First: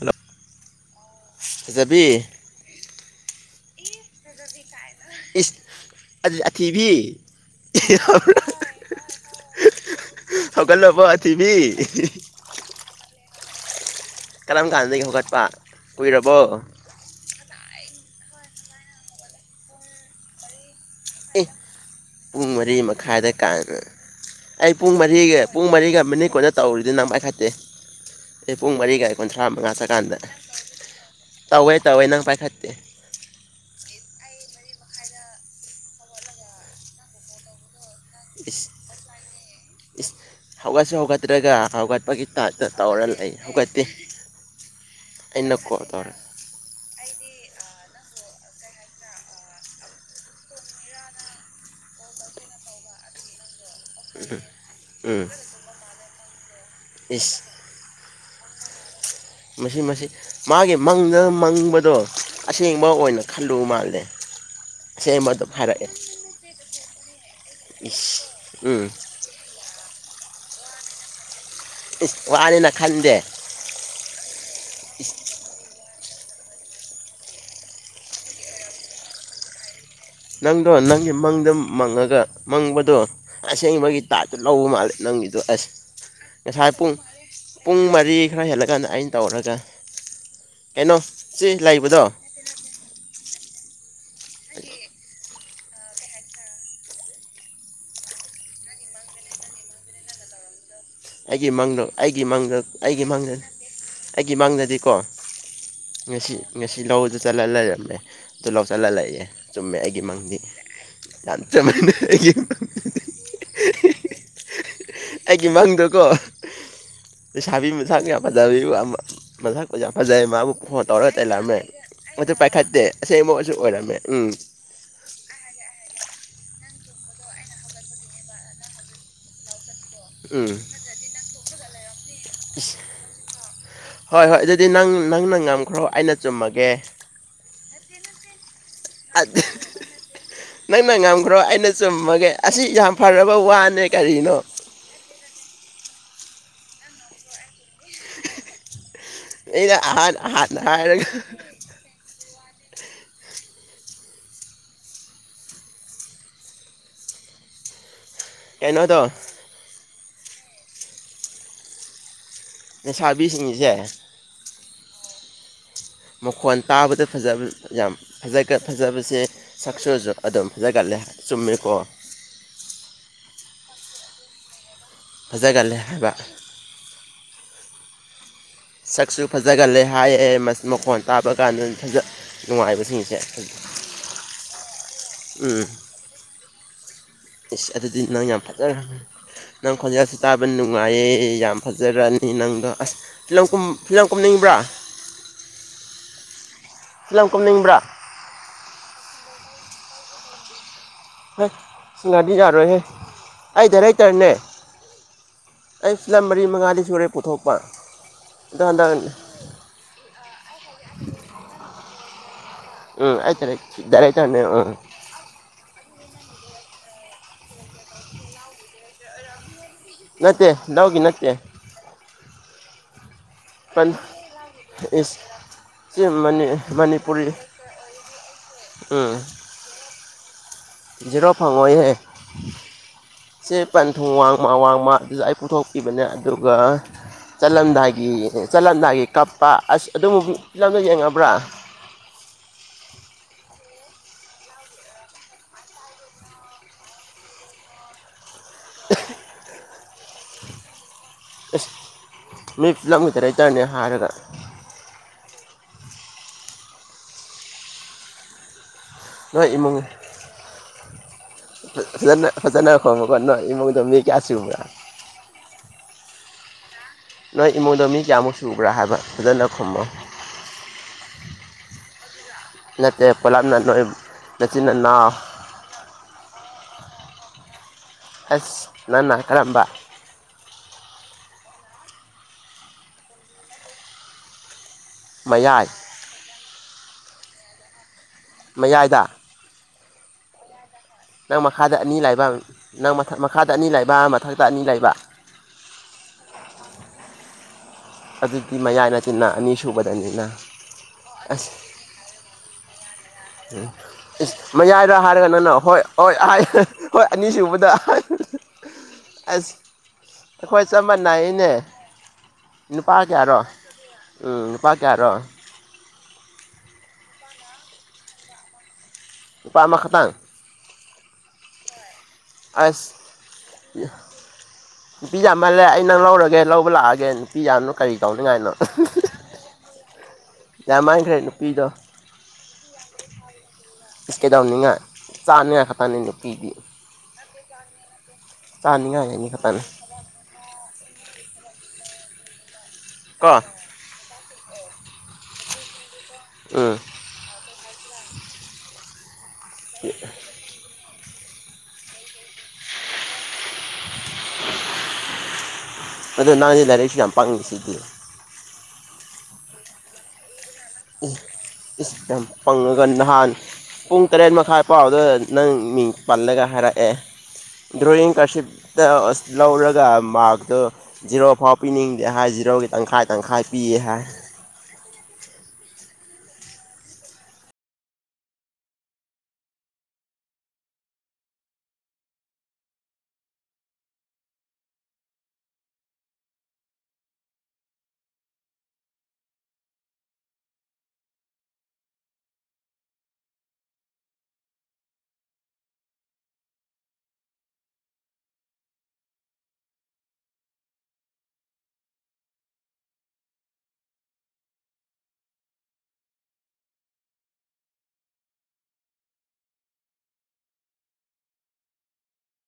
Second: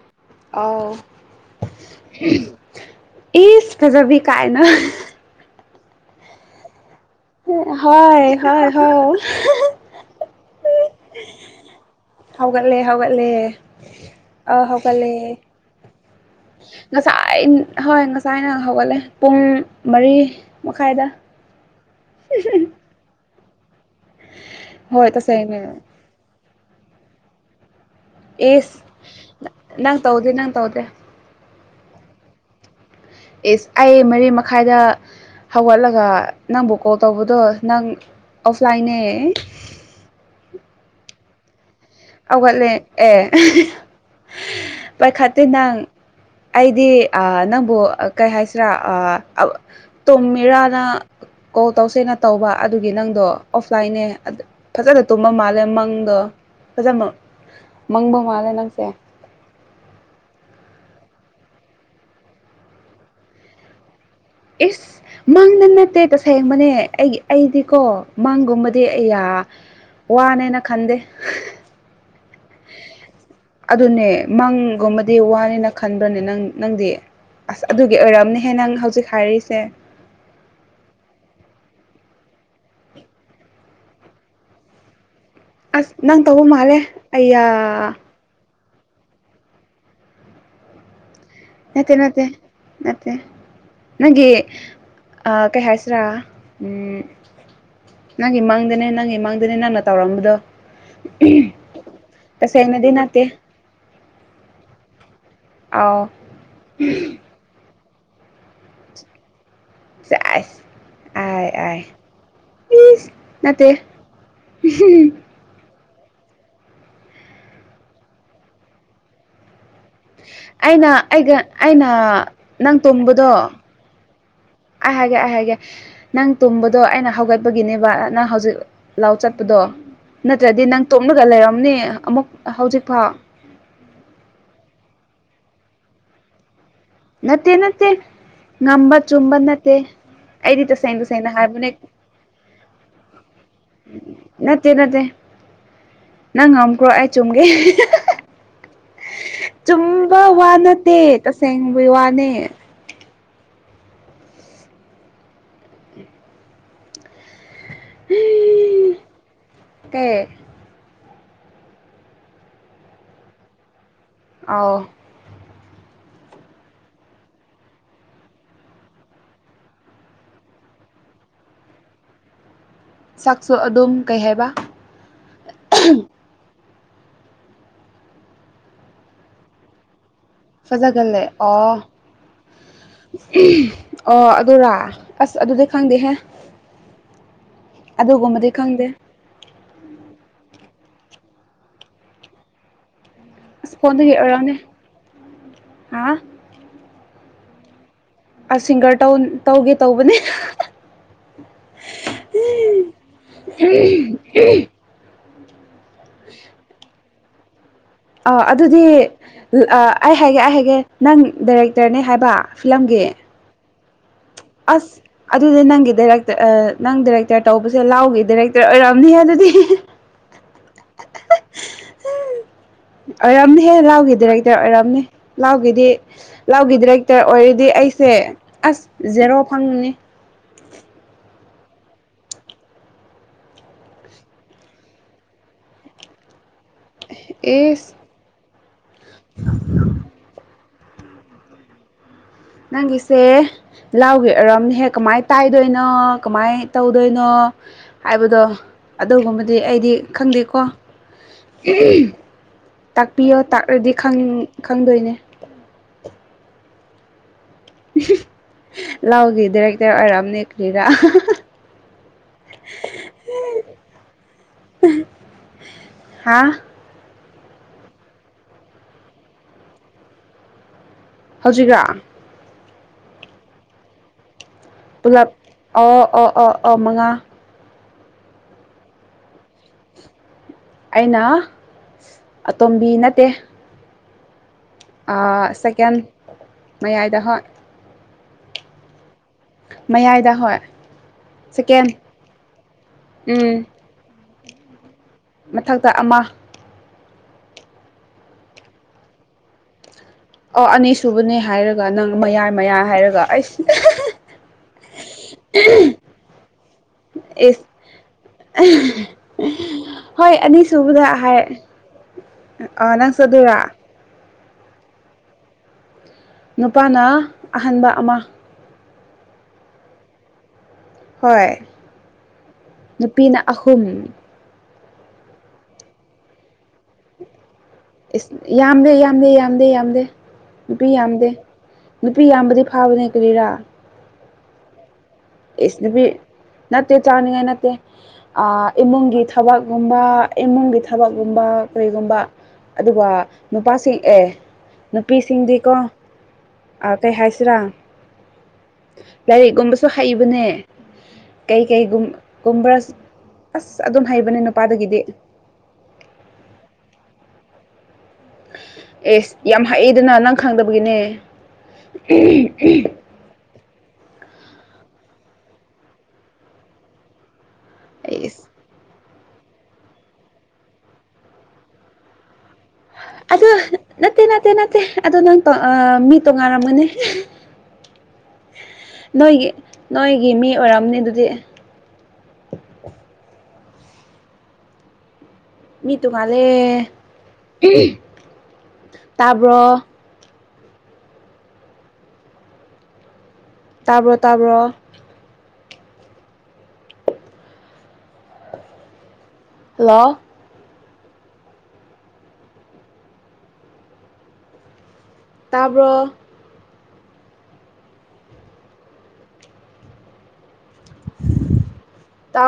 hello ꯑꯥꯎ ꯐꯖꯕꯤ ꯏꯁ ꯐꯖꯕꯤ ꯀꯥꯏꯅ ꯑꯊꯤꯚ ꯍ ꯍ ꯍꯣꯏ ꯍ ꯀꯜꯂꯣꯕ ꯊꯤꯕꯤ ꯍꯧꯒꯠꯂꯦ ꯍꯧꯒꯠꯂꯦ ꯑ ꯀꯔꯝ ꯀꯥꯟꯗꯒꯤ ꯍꯧꯒꯠꯂꯦ ꯍꯧꯒꯠꯄ ꯀꯨꯏꯔꯕꯣ ꯉꯁꯥꯏ ꯍꯣꯏ ꯉꯁꯥꯏ ꯑꯅ ꯍꯧꯒꯠꯂꯦ ꯄꯨꯡ ꯃꯔꯤ ꯃꯈꯥꯏꯗ ꯑꯦ ꯄꯨꯡ ꯃꯔꯤ ꯃꯈꯥꯏꯗ ꯀꯥꯏꯅ ꯑꯩ ꯄꯨꯡ ꯍꯣꯏ ꯃꯔꯤꯒ ꯇꯁꯦꯡꯅꯦ ꯄꯨꯡ ꯃꯔꯤꯒ ꯃꯤꯅꯤꯠ ꯀꯣꯟꯅ ꯇꯧꯔꯨꯔꯤꯗꯤ ꯅꯪꯃꯥꯏꯈꯠꯇꯦ ꯑꯩ ꯄꯨꯡ ꯑꯦꯁ ꯃꯔꯤꯒ ꯀꯨꯟꯊ꯭ꯔꯥ ꯃꯉꯥ ꯅꯪ ꯆꯀꯥꯟꯗ ꯇꯧꯗꯦ ꯅꯪ ꯇꯧꯗꯦ ꯇꯋꯥꯣꯏ ꯇꯧꯋꯥꯣꯏꯅꯥꯪ ꯄꯥꯏ ꯈꯠꯇꯠꯇꯦ ꯑꯦ ꯑꯩ ꯃꯔꯤ ꯃꯈꯥꯏꯗ ꯍꯧꯒꯠꯂꯒ ꯅꯪꯕꯨ ꯀꯣꯜ ꯇꯧꯕꯗꯣ ꯅꯪ ꯏꯁ ꯑꯣꯐꯂꯥꯏꯅꯦ ꯏꯁ ꯍꯧꯒꯠꯁꯤ ꯍꯧꯒꯠꯇ꯭ꯔꯒ ꯍꯧꯒꯠ ꯑꯧꯒꯠꯂꯦ ꯑꯦ ꯄꯥꯏꯈꯥꯗ ꯑꯩꯅ ꯅꯪ ꯀꯣꯜ ꯇꯧꯔ ꯑꯩꯗꯤ ꯑ ꯅꯪꯕꯨ ꯀꯩ ꯍꯥꯏꯁꯤꯔꯥ ꯑ ꯇꯣꯝꯃꯤꯔꯥꯅ ꯀꯣꯜ ꯇꯧꯁꯦꯅ ꯇꯧꯕ ꯑꯗꯨꯒꯤ ꯅꯪꯗꯣ ꯑꯣꯐꯂꯥꯏꯟꯅꯦ ꯐꯖꯅ ꯎꯝ ꯇꯨꯝꯕ ꯃꯥꯜꯂꯦ ꯃꯪꯗꯣ ꯐꯖꯅ ꯏꯁ ꯃꯪꯕ ꯃꯥꯜꯂꯦ ꯅꯪꯁꯦ ꯃꯁꯤ ꯃꯁꯤ ꯃꯥꯒꯤ ꯃꯪꯗ ꯃꯪꯕꯗꯣ ꯑꯁꯦꯡꯕ ꯑꯣꯏꯅ ꯈꯜꯂꯨ ꯃꯥꯜꯂꯦ ꯏꯁ ꯑꯁꯦꯡꯕ ꯑꯗꯨꯝ ꯃꯪꯗ ꯍꯥꯏꯔꯛꯑꯦ ꯅꯠꯇꯦ ꯇꯁꯦꯡꯕꯅꯦ ꯑꯩꯒꯤ ꯑꯩꯗꯤꯀꯣ ꯏꯁ ꯃꯥꯡꯒꯨꯝꯕꯗꯤ ꯎꯝ ꯑꯩꯌꯥ ꯋꯥ ꯋꯥꯅꯦꯅ ꯈꯟꯗ ꯏꯁ ꯋꯥꯅꯤꯅ ꯈꯟꯗꯦ ꯑꯗꯨꯅꯦ ꯃꯪꯒꯨꯝꯕꯗꯤ ꯏꯁ ꯋꯥꯅꯤꯅ ꯈꯟꯕ꯭ꯔꯅꯦ ꯅꯪ ꯅꯪꯗꯤ ꯑꯁ ꯑꯗꯨꯒꯤ ꯑꯣꯏꯔꯝꯅꯦꯍꯦ ꯅꯪ ꯍꯧꯖꯤꯛ ꯍꯥꯏꯔꯤꯁꯦ ꯅꯪꯗꯣ ꯅꯪꯒꯤ ꯃꯪꯗ ꯃꯪꯉꯒ ꯃꯪꯕꯗꯣ ꯑꯁꯦꯡꯕꯒꯤ ꯇꯥꯠꯇꯨ ꯂꯧꯕ ꯃꯥꯜꯂꯦ ꯅꯪꯒꯤꯗꯣ ꯑꯁ ꯅꯪ ꯇꯧꯕ ꯉꯁꯥꯏ ꯃꯥꯜꯂꯦ ꯄꯨꯡ ꯑꯩꯌꯥ ꯄꯨꯡ ꯃꯔꯤ ꯈꯔ ꯍꯦꯜꯂꯒ ꯀꯅ ꯑꯩꯅ ꯇꯧꯔꯒ ꯀꯩꯅꯣ ꯁꯤ ꯅꯠꯇꯦ ꯂꯩꯕꯗꯣ ꯅꯠꯇꯦ ꯅꯠꯇꯦ ꯅꯪꯒꯤ ꯑ ꯀꯩ ꯍꯥꯏꯁꯤꯔꯥ ꯅꯪꯒꯤ ꯃꯥꯡꯗꯅꯦ ꯅꯪꯒꯤ ꯃꯥꯡꯗꯅꯦ ꯅꯪꯅ ꯇꯧꯔꯝꯕꯗꯣ ꯑꯩꯒꯤ ꯃꯥꯡꯗ ꯑꯩꯒꯤ ꯃꯥꯡꯗ ꯇꯁꯦꯡꯅꯗꯤ ꯑꯩꯒꯤ ꯅꯠꯇꯦ ꯃꯥꯡꯗꯅꯦ ꯑꯩꯒꯤ ꯃꯥꯡꯗꯗꯤꯀꯣ ꯑꯥꯎ ꯉꯁꯤ ꯉꯁꯤ ꯂꯧ ꯆꯜꯂ ꯂꯩꯔꯝꯃꯦ ꯑꯗꯨ ꯂꯧ ꯆꯜꯍꯜꯂꯑꯦ ꯆꯨꯝꯃꯦ ꯑꯩꯒꯤ ꯃꯥꯡꯗꯤ ꯁꯦꯁ ꯌꯥꯝ ꯆꯨꯝꯥꯏꯅ ꯑꯩꯒꯤ ꯄ ꯅꯠꯇꯦ ꯑꯩꯒꯤ ꯃꯪꯗꯀꯣ ꯂꯩꯁꯥꯕꯤ ꯃꯁꯥꯛ ꯌꯥꯝ ꯐꯖꯕꯤꯕ ꯃꯁꯥꯛ ꯑꯣꯖꯥ ꯐꯖꯩ ꯃꯥꯕꯨ ꯐꯣꯟ ꯑꯩꯅ ꯇꯧꯔꯒ ꯑꯩꯒ ꯇꯩꯂꯛꯑꯝꯃꯦ ꯑꯩꯅ ꯃꯗꯨ ꯅꯪ ꯄꯥꯏꯈꯠꯇꯦ ꯑꯁꯦꯡꯕ ꯑꯣꯏꯁꯨ ꯑꯣꯏꯔꯝꯃꯦ ꯎꯝ ꯑꯍꯒꯦ ꯍꯥꯏꯒꯦ ꯅꯪ ꯇꯨꯝꯕꯗꯣ ꯑꯩꯅ ꯍꯧꯒꯠꯄꯒꯤꯅꯦꯕ ꯅꯪ ꯍꯧꯖꯤꯛ ꯂꯥꯎ ꯆꯠꯄꯗꯣ ꯎꯝ ꯅꯠꯇ꯭ꯔꯗꯤ ꯅꯪ ꯇꯣꯛꯂꯒ ꯂꯩꯔꯝꯅꯦ ꯑꯃꯨꯛ ꯏꯁ ꯍꯧꯖꯤꯛ ꯐꯥꯎ ꯍꯣꯏ ꯍꯣꯏ ꯑꯗꯨꯗꯤ ꯅꯪ ꯅꯪꯅ ꯉꯝꯈ꯭ꯔꯣ ꯑꯩꯅ ꯆꯨꯝꯃꯒꯦ ꯅꯠꯇꯦ ꯅꯠꯇꯦ ꯉꯝꯕ ꯆꯨꯝꯕ ꯅꯠꯇꯦ ꯑꯩꯗꯤ ꯅꯪꯅ ꯇꯁꯦꯡ ꯇꯁꯦꯡꯅ ꯉꯝꯈ꯭ꯔꯣ ꯍꯥꯏꯕꯅꯦ ꯑꯩꯅ ꯆꯨꯝꯃꯒꯦ ꯑꯁꯤ ꯌꯥꯝ ꯐꯔꯕ ꯋꯥꯅꯦ ꯀꯔꯤꯅꯣ ꯅꯠꯇꯦ ꯅꯠꯇꯦ ꯅꯪ ꯉꯝꯈ꯭ꯔꯣ ꯑꯩ ꯆꯨꯝꯒꯦ ꯑꯩꯅ ꯑꯍꯥꯟ ꯆꯨꯝꯕ ꯋꯥ ꯍꯥꯟꯅ ꯅꯠꯇꯦ ꯍꯥꯏꯔꯒ ꯇꯁꯦꯡꯕꯒꯤ ꯋꯥꯅꯦ ꯀꯩꯅꯣꯗꯣ ꯀꯩ ꯅꯁꯥꯕꯤꯁꯤꯡꯁꯦ ꯑꯥꯎ ꯃꯈꯣꯟ ꯇꯥꯕꯗ ꯐꯖꯕ ꯌꯥꯝꯖ ꯐꯖꯕꯁꯦ ꯆꯛꯁꯨꯁꯨ ꯑꯗꯨꯝ ꯐꯖꯒꯠꯂꯦ ꯆꯨꯝꯃꯦꯀꯣ ꯁꯥꯛꯁꯨ ꯑꯗꯨꯝ ꯀꯩ ꯍꯥꯏꯕ ꯐꯖꯒꯜꯂꯦ ꯍꯥꯏꯕ ꯁꯛꯁꯨ ꯐꯖꯒꯜꯂꯦ ꯍꯥꯏꯑ ꯐꯖꯒꯜꯂꯦ ꯑꯣ ꯅꯨꯡꯉꯥꯏꯕꯁꯤꯡꯁꯦ ꯑꯣ ꯑꯗꯨꯔ ꯑꯁ ꯑꯗꯨꯗꯤ ꯎꯝ ꯈꯪꯗꯦ ꯍꯦ ꯏꯁ ꯑꯗꯨꯗꯤ ꯅꯪ ꯌꯥꯝ ꯑꯗꯨꯒꯨꯝꯕꯗꯤ ꯐꯖꯈ꯭ꯔ ꯅꯪ ꯈꯣꯟꯖꯦꯜꯁꯤ ꯇꯥꯕ ꯅꯨꯡꯉꯥꯏꯌꯦ ꯌꯥꯝ ꯐꯖꯔꯛꯑꯅꯤ ꯅꯪꯗꯣ ꯑꯁ ꯐꯤꯂꯝ ꯀꯨꯝ ꯑꯁ ꯐꯤꯂꯝ ꯐꯣꯟꯗꯒꯤ ꯑꯣꯏꯔꯝꯅꯤ ꯀꯨꯝꯅꯤꯡꯕ꯭ꯔꯥ ꯍꯥ ꯐꯤꯂꯝ ꯀꯨꯝꯅꯤꯡꯕ꯭ꯔꯥ ꯑꯁ ꯁꯤꯡꯒꯔ ꯇꯧꯒꯦ ꯇꯧꯕꯅꯦ ꯍ ꯁꯤꯡꯒꯥꯔꯗꯤ ꯌꯥꯔꯣꯏꯍꯦ ꯑꯩ ꯗꯔꯦꯛꯇꯔꯅꯦ ꯑꯩ ꯐꯤꯂꯝ ꯃꯔꯤ ꯃꯉꯥꯗꯤ ꯁꯨꯔꯦ ꯄꯨꯊꯣꯛꯄ ꯑ ꯑꯗꯣ ꯑꯗꯨꯗꯤ ꯍꯟꯗꯛ ꯑꯩ ꯍꯥꯏꯒꯦ ꯑꯩ ꯍꯥꯏꯒꯦ ꯅꯪ ꯗꯥꯏꯔꯦꯛꯇꯔꯅꯦ ꯍꯥꯏꯕ ꯐꯤꯂꯝꯒꯤ ꯗꯔꯛꯇꯔꯅꯦ ꯑ ꯑꯁ ꯑꯗꯨꯗꯤ ꯅꯪꯒꯤ ꯗꯥꯏꯔꯦꯛꯇꯔ ꯅꯪ ꯗꯥꯏꯔꯦꯛꯇꯔ ꯇꯧꯕꯁꯦ ꯂꯥꯎꯒꯤ ꯗꯥꯏꯔꯦꯛꯇꯔ ꯑꯣꯏꯔꯝꯅꯤꯍꯦ ꯑꯗꯨꯗꯤ ꯅꯠꯇꯦ ꯂꯎꯒꯤ ꯅꯠꯇꯦ ꯑꯣꯏꯔꯝꯅꯦꯍꯦ ꯄꯟ ꯂꯥꯎꯒꯤ ꯗꯥꯏꯔꯦꯛꯇꯔ ꯑꯣꯏꯔꯝꯅꯦ ꯏꯁ ꯂꯥꯎꯒꯤꯗꯤ ꯁꯤ ꯃꯅꯤ ꯂꯥꯎꯒꯤ ꯗꯥꯏꯔꯦꯛꯇꯔ ꯃꯅꯤꯄꯨꯔꯤ ꯑꯣꯏꯔꯗꯤ ꯑꯩꯁꯦ ꯑꯁ ꯄꯥꯎ ꯐꯪꯅꯤ ꯖꯤꯔꯣ ꯐꯪꯑꯣꯏꯍꯦ ꯁꯦ ꯄꯟꯊꯨꯡ ꯋꯥꯡꯃ ꯋꯥꯡꯃ ꯑꯗꯨꯁꯨ ꯑꯩ ꯄꯨꯊꯣꯛꯈꯤꯕꯅꯦ ꯑꯗꯨꯒ ꯏꯁ ꯆꯠꯂꯝꯗꯥꯏꯒꯤ ꯆꯠꯂꯝꯗꯥꯏꯒꯤ ꯀꯞꯄ ꯑꯁ ꯑꯗꯨꯝ ꯐꯤꯂꯝꯗꯣ ꯌꯦꯡꯉꯕ꯭ꯔꯥ ꯅꯪꯒꯤꯁꯦ ꯂꯥꯎꯒꯦ ꯑꯔꯣꯝꯅꯍꯦꯛ ꯀꯃꯥꯏ ꯇꯥꯏꯗꯣꯏꯅꯣ ꯀꯃꯥꯏ ꯇꯧꯗꯣꯏꯅꯣ ꯍꯥꯏꯕꯗꯣ ꯑꯗꯨꯒꯨꯝꯕꯗꯤ ꯑꯩꯗꯤ ꯈꯪꯗꯦꯀꯣ ꯑꯁ ꯃꯤ ꯐꯤꯂꯝꯒꯤ ꯇꯥꯛꯄꯤꯌꯣ ꯗꯥꯏꯔꯦꯛꯇꯔꯅꯦ ꯇꯥꯛꯂꯗꯤ ꯍꯥꯏꯔꯒ ꯈꯪꯗꯣꯏꯅꯦ ꯎ ꯒꯤ ꯅꯣꯏ ꯏꯃꯨꯡ ꯗꯤꯔꯦꯛꯇꯔ ꯑꯔꯝꯅꯤ ꯀꯔꯤꯔꯥ ꯀ ꯐꯖꯅ ꯐꯖꯅ ꯈꯣꯡꯉꯀꯣ ꯅꯣꯏ ꯏꯃꯨꯡꯗ ꯃꯤ ꯀꯌꯥ ꯁꯨꯕ꯭ꯔꯥ ꯍꯥꯥ ꯅꯣꯏ ꯏꯃꯨꯡꯗ ꯃꯤ ꯀꯌꯥꯃꯨꯛ ꯁꯨꯕ꯭ꯔꯥ ꯍꯥꯏꯕ ꯐꯖꯅ ꯈꯨꯝꯃꯣ ꯍꯧꯖꯤꯛꯔꯣ [unintelligible] ꯄꯨꯂꯞ ꯑꯣ ꯑꯣ ꯑꯣ ꯑꯣ ꯃꯉꯥ ꯑꯁ ꯅꯪꯅ ꯀꯔꯝꯕ ꯑꯩꯅ ꯑꯇꯣꯝꯕꯤ ꯅꯠꯇꯦ ꯃꯌꯥꯏ ꯁꯦꯀꯦꯟ ꯃꯌꯥꯏꯗ ꯍꯣꯏ ꯃꯌꯥꯏꯗ ꯃꯌꯥꯏꯗ ꯍꯣꯏ ꯅꯪ ꯃꯈꯥꯗ ꯁꯦꯀꯦꯟ ꯑꯅꯤ ꯂꯩꯕ ꯅꯪ ꯃꯊꯛ ꯃꯈꯥꯗ ꯎꯝ ꯑꯅꯤ ꯂꯩꯕ ꯃꯊꯛꯇ ꯑꯅꯤ ꯂꯩꯕ ꯃꯊꯛꯇ ꯑꯃ ꯑꯗꯨꯗꯤ ꯃꯌꯥꯏ ꯗꯅꯤꯅꯥ ꯅꯥ ꯑꯅꯤ ꯁꯨꯕꯗꯅꯤꯅ ꯑꯣ ꯑꯅꯤꯁꯨꯕꯅꯦ ꯍꯥꯏꯔꯒ ꯅꯪ ꯃꯌꯥꯏ ꯃꯌꯥꯏ ꯍꯥꯏꯔꯒ ꯎꯝ ꯑꯩꯁ ꯏꯁ ꯃꯌꯥꯏꯔꯣ ꯍꯥꯏꯔꯒꯅꯅ ꯍꯣꯏ ꯍꯣꯏ ꯍꯣꯏ ꯑꯦꯁ ꯑꯅꯤꯁꯨꯕꯗ [unintelligible] ꯑꯁ ꯍꯣꯏ ꯑꯩꯈꯣꯏ ꯆꯞ ꯑꯅꯤꯁꯨꯕꯗ ꯍꯥꯏ ꯃꯥꯟꯅꯩꯅꯦ ꯑ ꯅꯨꯄꯥ ꯅꯪꯁꯨ ꯀꯌꯥꯔꯣ ꯑꯗꯨꯔꯥ ꯎꯝ ꯅꯨꯄꯥ ꯀꯌꯥꯔꯣ ꯅꯨꯄꯥꯅ ꯑꯍꯟꯕ ꯑꯃ ꯅꯨꯄꯥ ꯑꯃꯥꯈꯥꯇꯪ ꯍꯣꯏ ꯑꯁ ꯅꯨꯄꯤꯅ ꯑꯍꯨꯝ ꯄꯤ ꯌꯥꯝꯃꯥꯜꯂꯦ ꯑꯩ ꯅꯪ ꯂꯧꯔꯒꯦ ꯂꯧꯕ ꯂꯥꯛꯑꯒꯦ [unintelligible] ꯏꯁ ꯌꯥꯝꯗꯦ ꯌꯥꯝꯗꯦ ꯌꯥꯝꯗꯦ ꯌꯥꯝꯗꯦ ꯅꯨꯄꯤ ꯌꯥꯝꯃꯟꯈ꯭ꯔꯦ ꯌꯥꯝꯗꯦ ꯅꯨꯄꯤꯗꯣ ꯅꯨꯄꯤ ꯌꯥꯝꯕꯗꯤ ꯐꯥꯕꯅꯦ ꯀꯔꯤꯔꯥ ꯏꯁ ꯀꯩꯗꯧꯅꯤꯉꯥꯏ ꯏꯁ ꯅꯨꯄꯤ ꯅꯠꯇꯦ ꯆꯥꯅꯤꯡꯉꯥꯏ ꯅꯠꯇꯦ ꯏꯃꯨꯡꯒꯤ ꯆꯥꯅꯤꯡꯉꯥꯏꯅꯤ ꯈꯛꯇꯅꯤ ꯊꯕꯛꯒꯨꯝꯕ ꯏꯃꯨꯡꯒꯤ ꯊꯕꯛꯀꯨꯝꯕ ꯀꯩꯒꯨꯝꯕ ꯑꯗꯨꯒ ꯀꯣ ꯅꯨꯄꯥꯁꯤꯡ ꯑꯦ ꯅꯨꯄꯤꯁꯤꯡꯗꯤꯀꯣ ꯎꯝ ꯀꯩ ꯍꯥꯏꯁꯤꯔꯥ ꯂꯥꯏꯔꯤꯛꯀꯨꯝꯕꯁꯨ ꯍꯛꯏꯕꯅꯦ ꯀꯩ ꯀꯩꯒꯨꯝꯒꯨꯝꯕ꯭ꯔ ꯑꯁ ꯑꯗꯨꯝ ꯍꯩꯕꯅꯦ ꯅꯨꯄꯥꯗꯒꯤꯗꯤ ꯑꯗꯨ ꯅꯪꯗꯤ ꯂꯥꯏꯔꯛꯁꯨ ꯌꯥꯝ ꯄꯥꯡꯂꯤꯁꯤꯗꯤ ꯑꯦꯁ ꯌꯥꯝ ꯍꯩꯗꯅ ꯅꯪ ꯈꯪꯗꯕꯒꯤꯅꯦ ꯌꯥꯝ ꯄꯪꯉꯒ ꯅꯍꯥꯟ ꯄꯨꯡ ꯇꯔꯦꯠ ꯃꯈꯥꯏ ꯄꯥꯎꯗ ꯅꯪ ꯃꯤꯡ ꯄꯜꯂꯒ ꯍꯥꯏꯔꯛꯑꯦ ꯑꯩꯁ [unintelligible] ꯂꯧꯔꯒ ꯃꯥꯔꯛꯇꯨ ꯖꯤꯔꯣꯐꯥꯎ ꯄꯤꯅꯤꯡꯗꯦ ꯍꯥꯏ ꯖꯤꯔꯣꯒꯤ ꯇꯪꯈꯥꯏ ꯇꯪꯈꯥꯏ ꯑꯗꯨ ꯄꯤꯌꯦ ꯍꯥꯏ ꯅꯠꯇꯦ ꯅꯠꯇꯦ ꯅꯠꯇꯦ ꯑꯗꯣ ꯅꯪ ꯃꯤ ꯇꯣꯉꯟꯔꯝꯒꯅꯦ ꯅꯣꯏꯒꯤ ꯅꯣꯏꯒꯤ ꯃꯤ ꯑꯣꯏꯔꯝꯅꯤ ꯑꯗꯨꯗꯤ ꯃꯤ ꯇꯨꯉꯜꯂꯦ ꯇꯥꯕ꯭ꯔꯣ ꯇꯥꯕ꯭ꯔꯣ ꯇꯥꯕ꯭ꯔꯣ ꯍꯂ‌ꯣ ꯇꯥꯕ꯭ꯔ‌ꯣ ꯇꯥ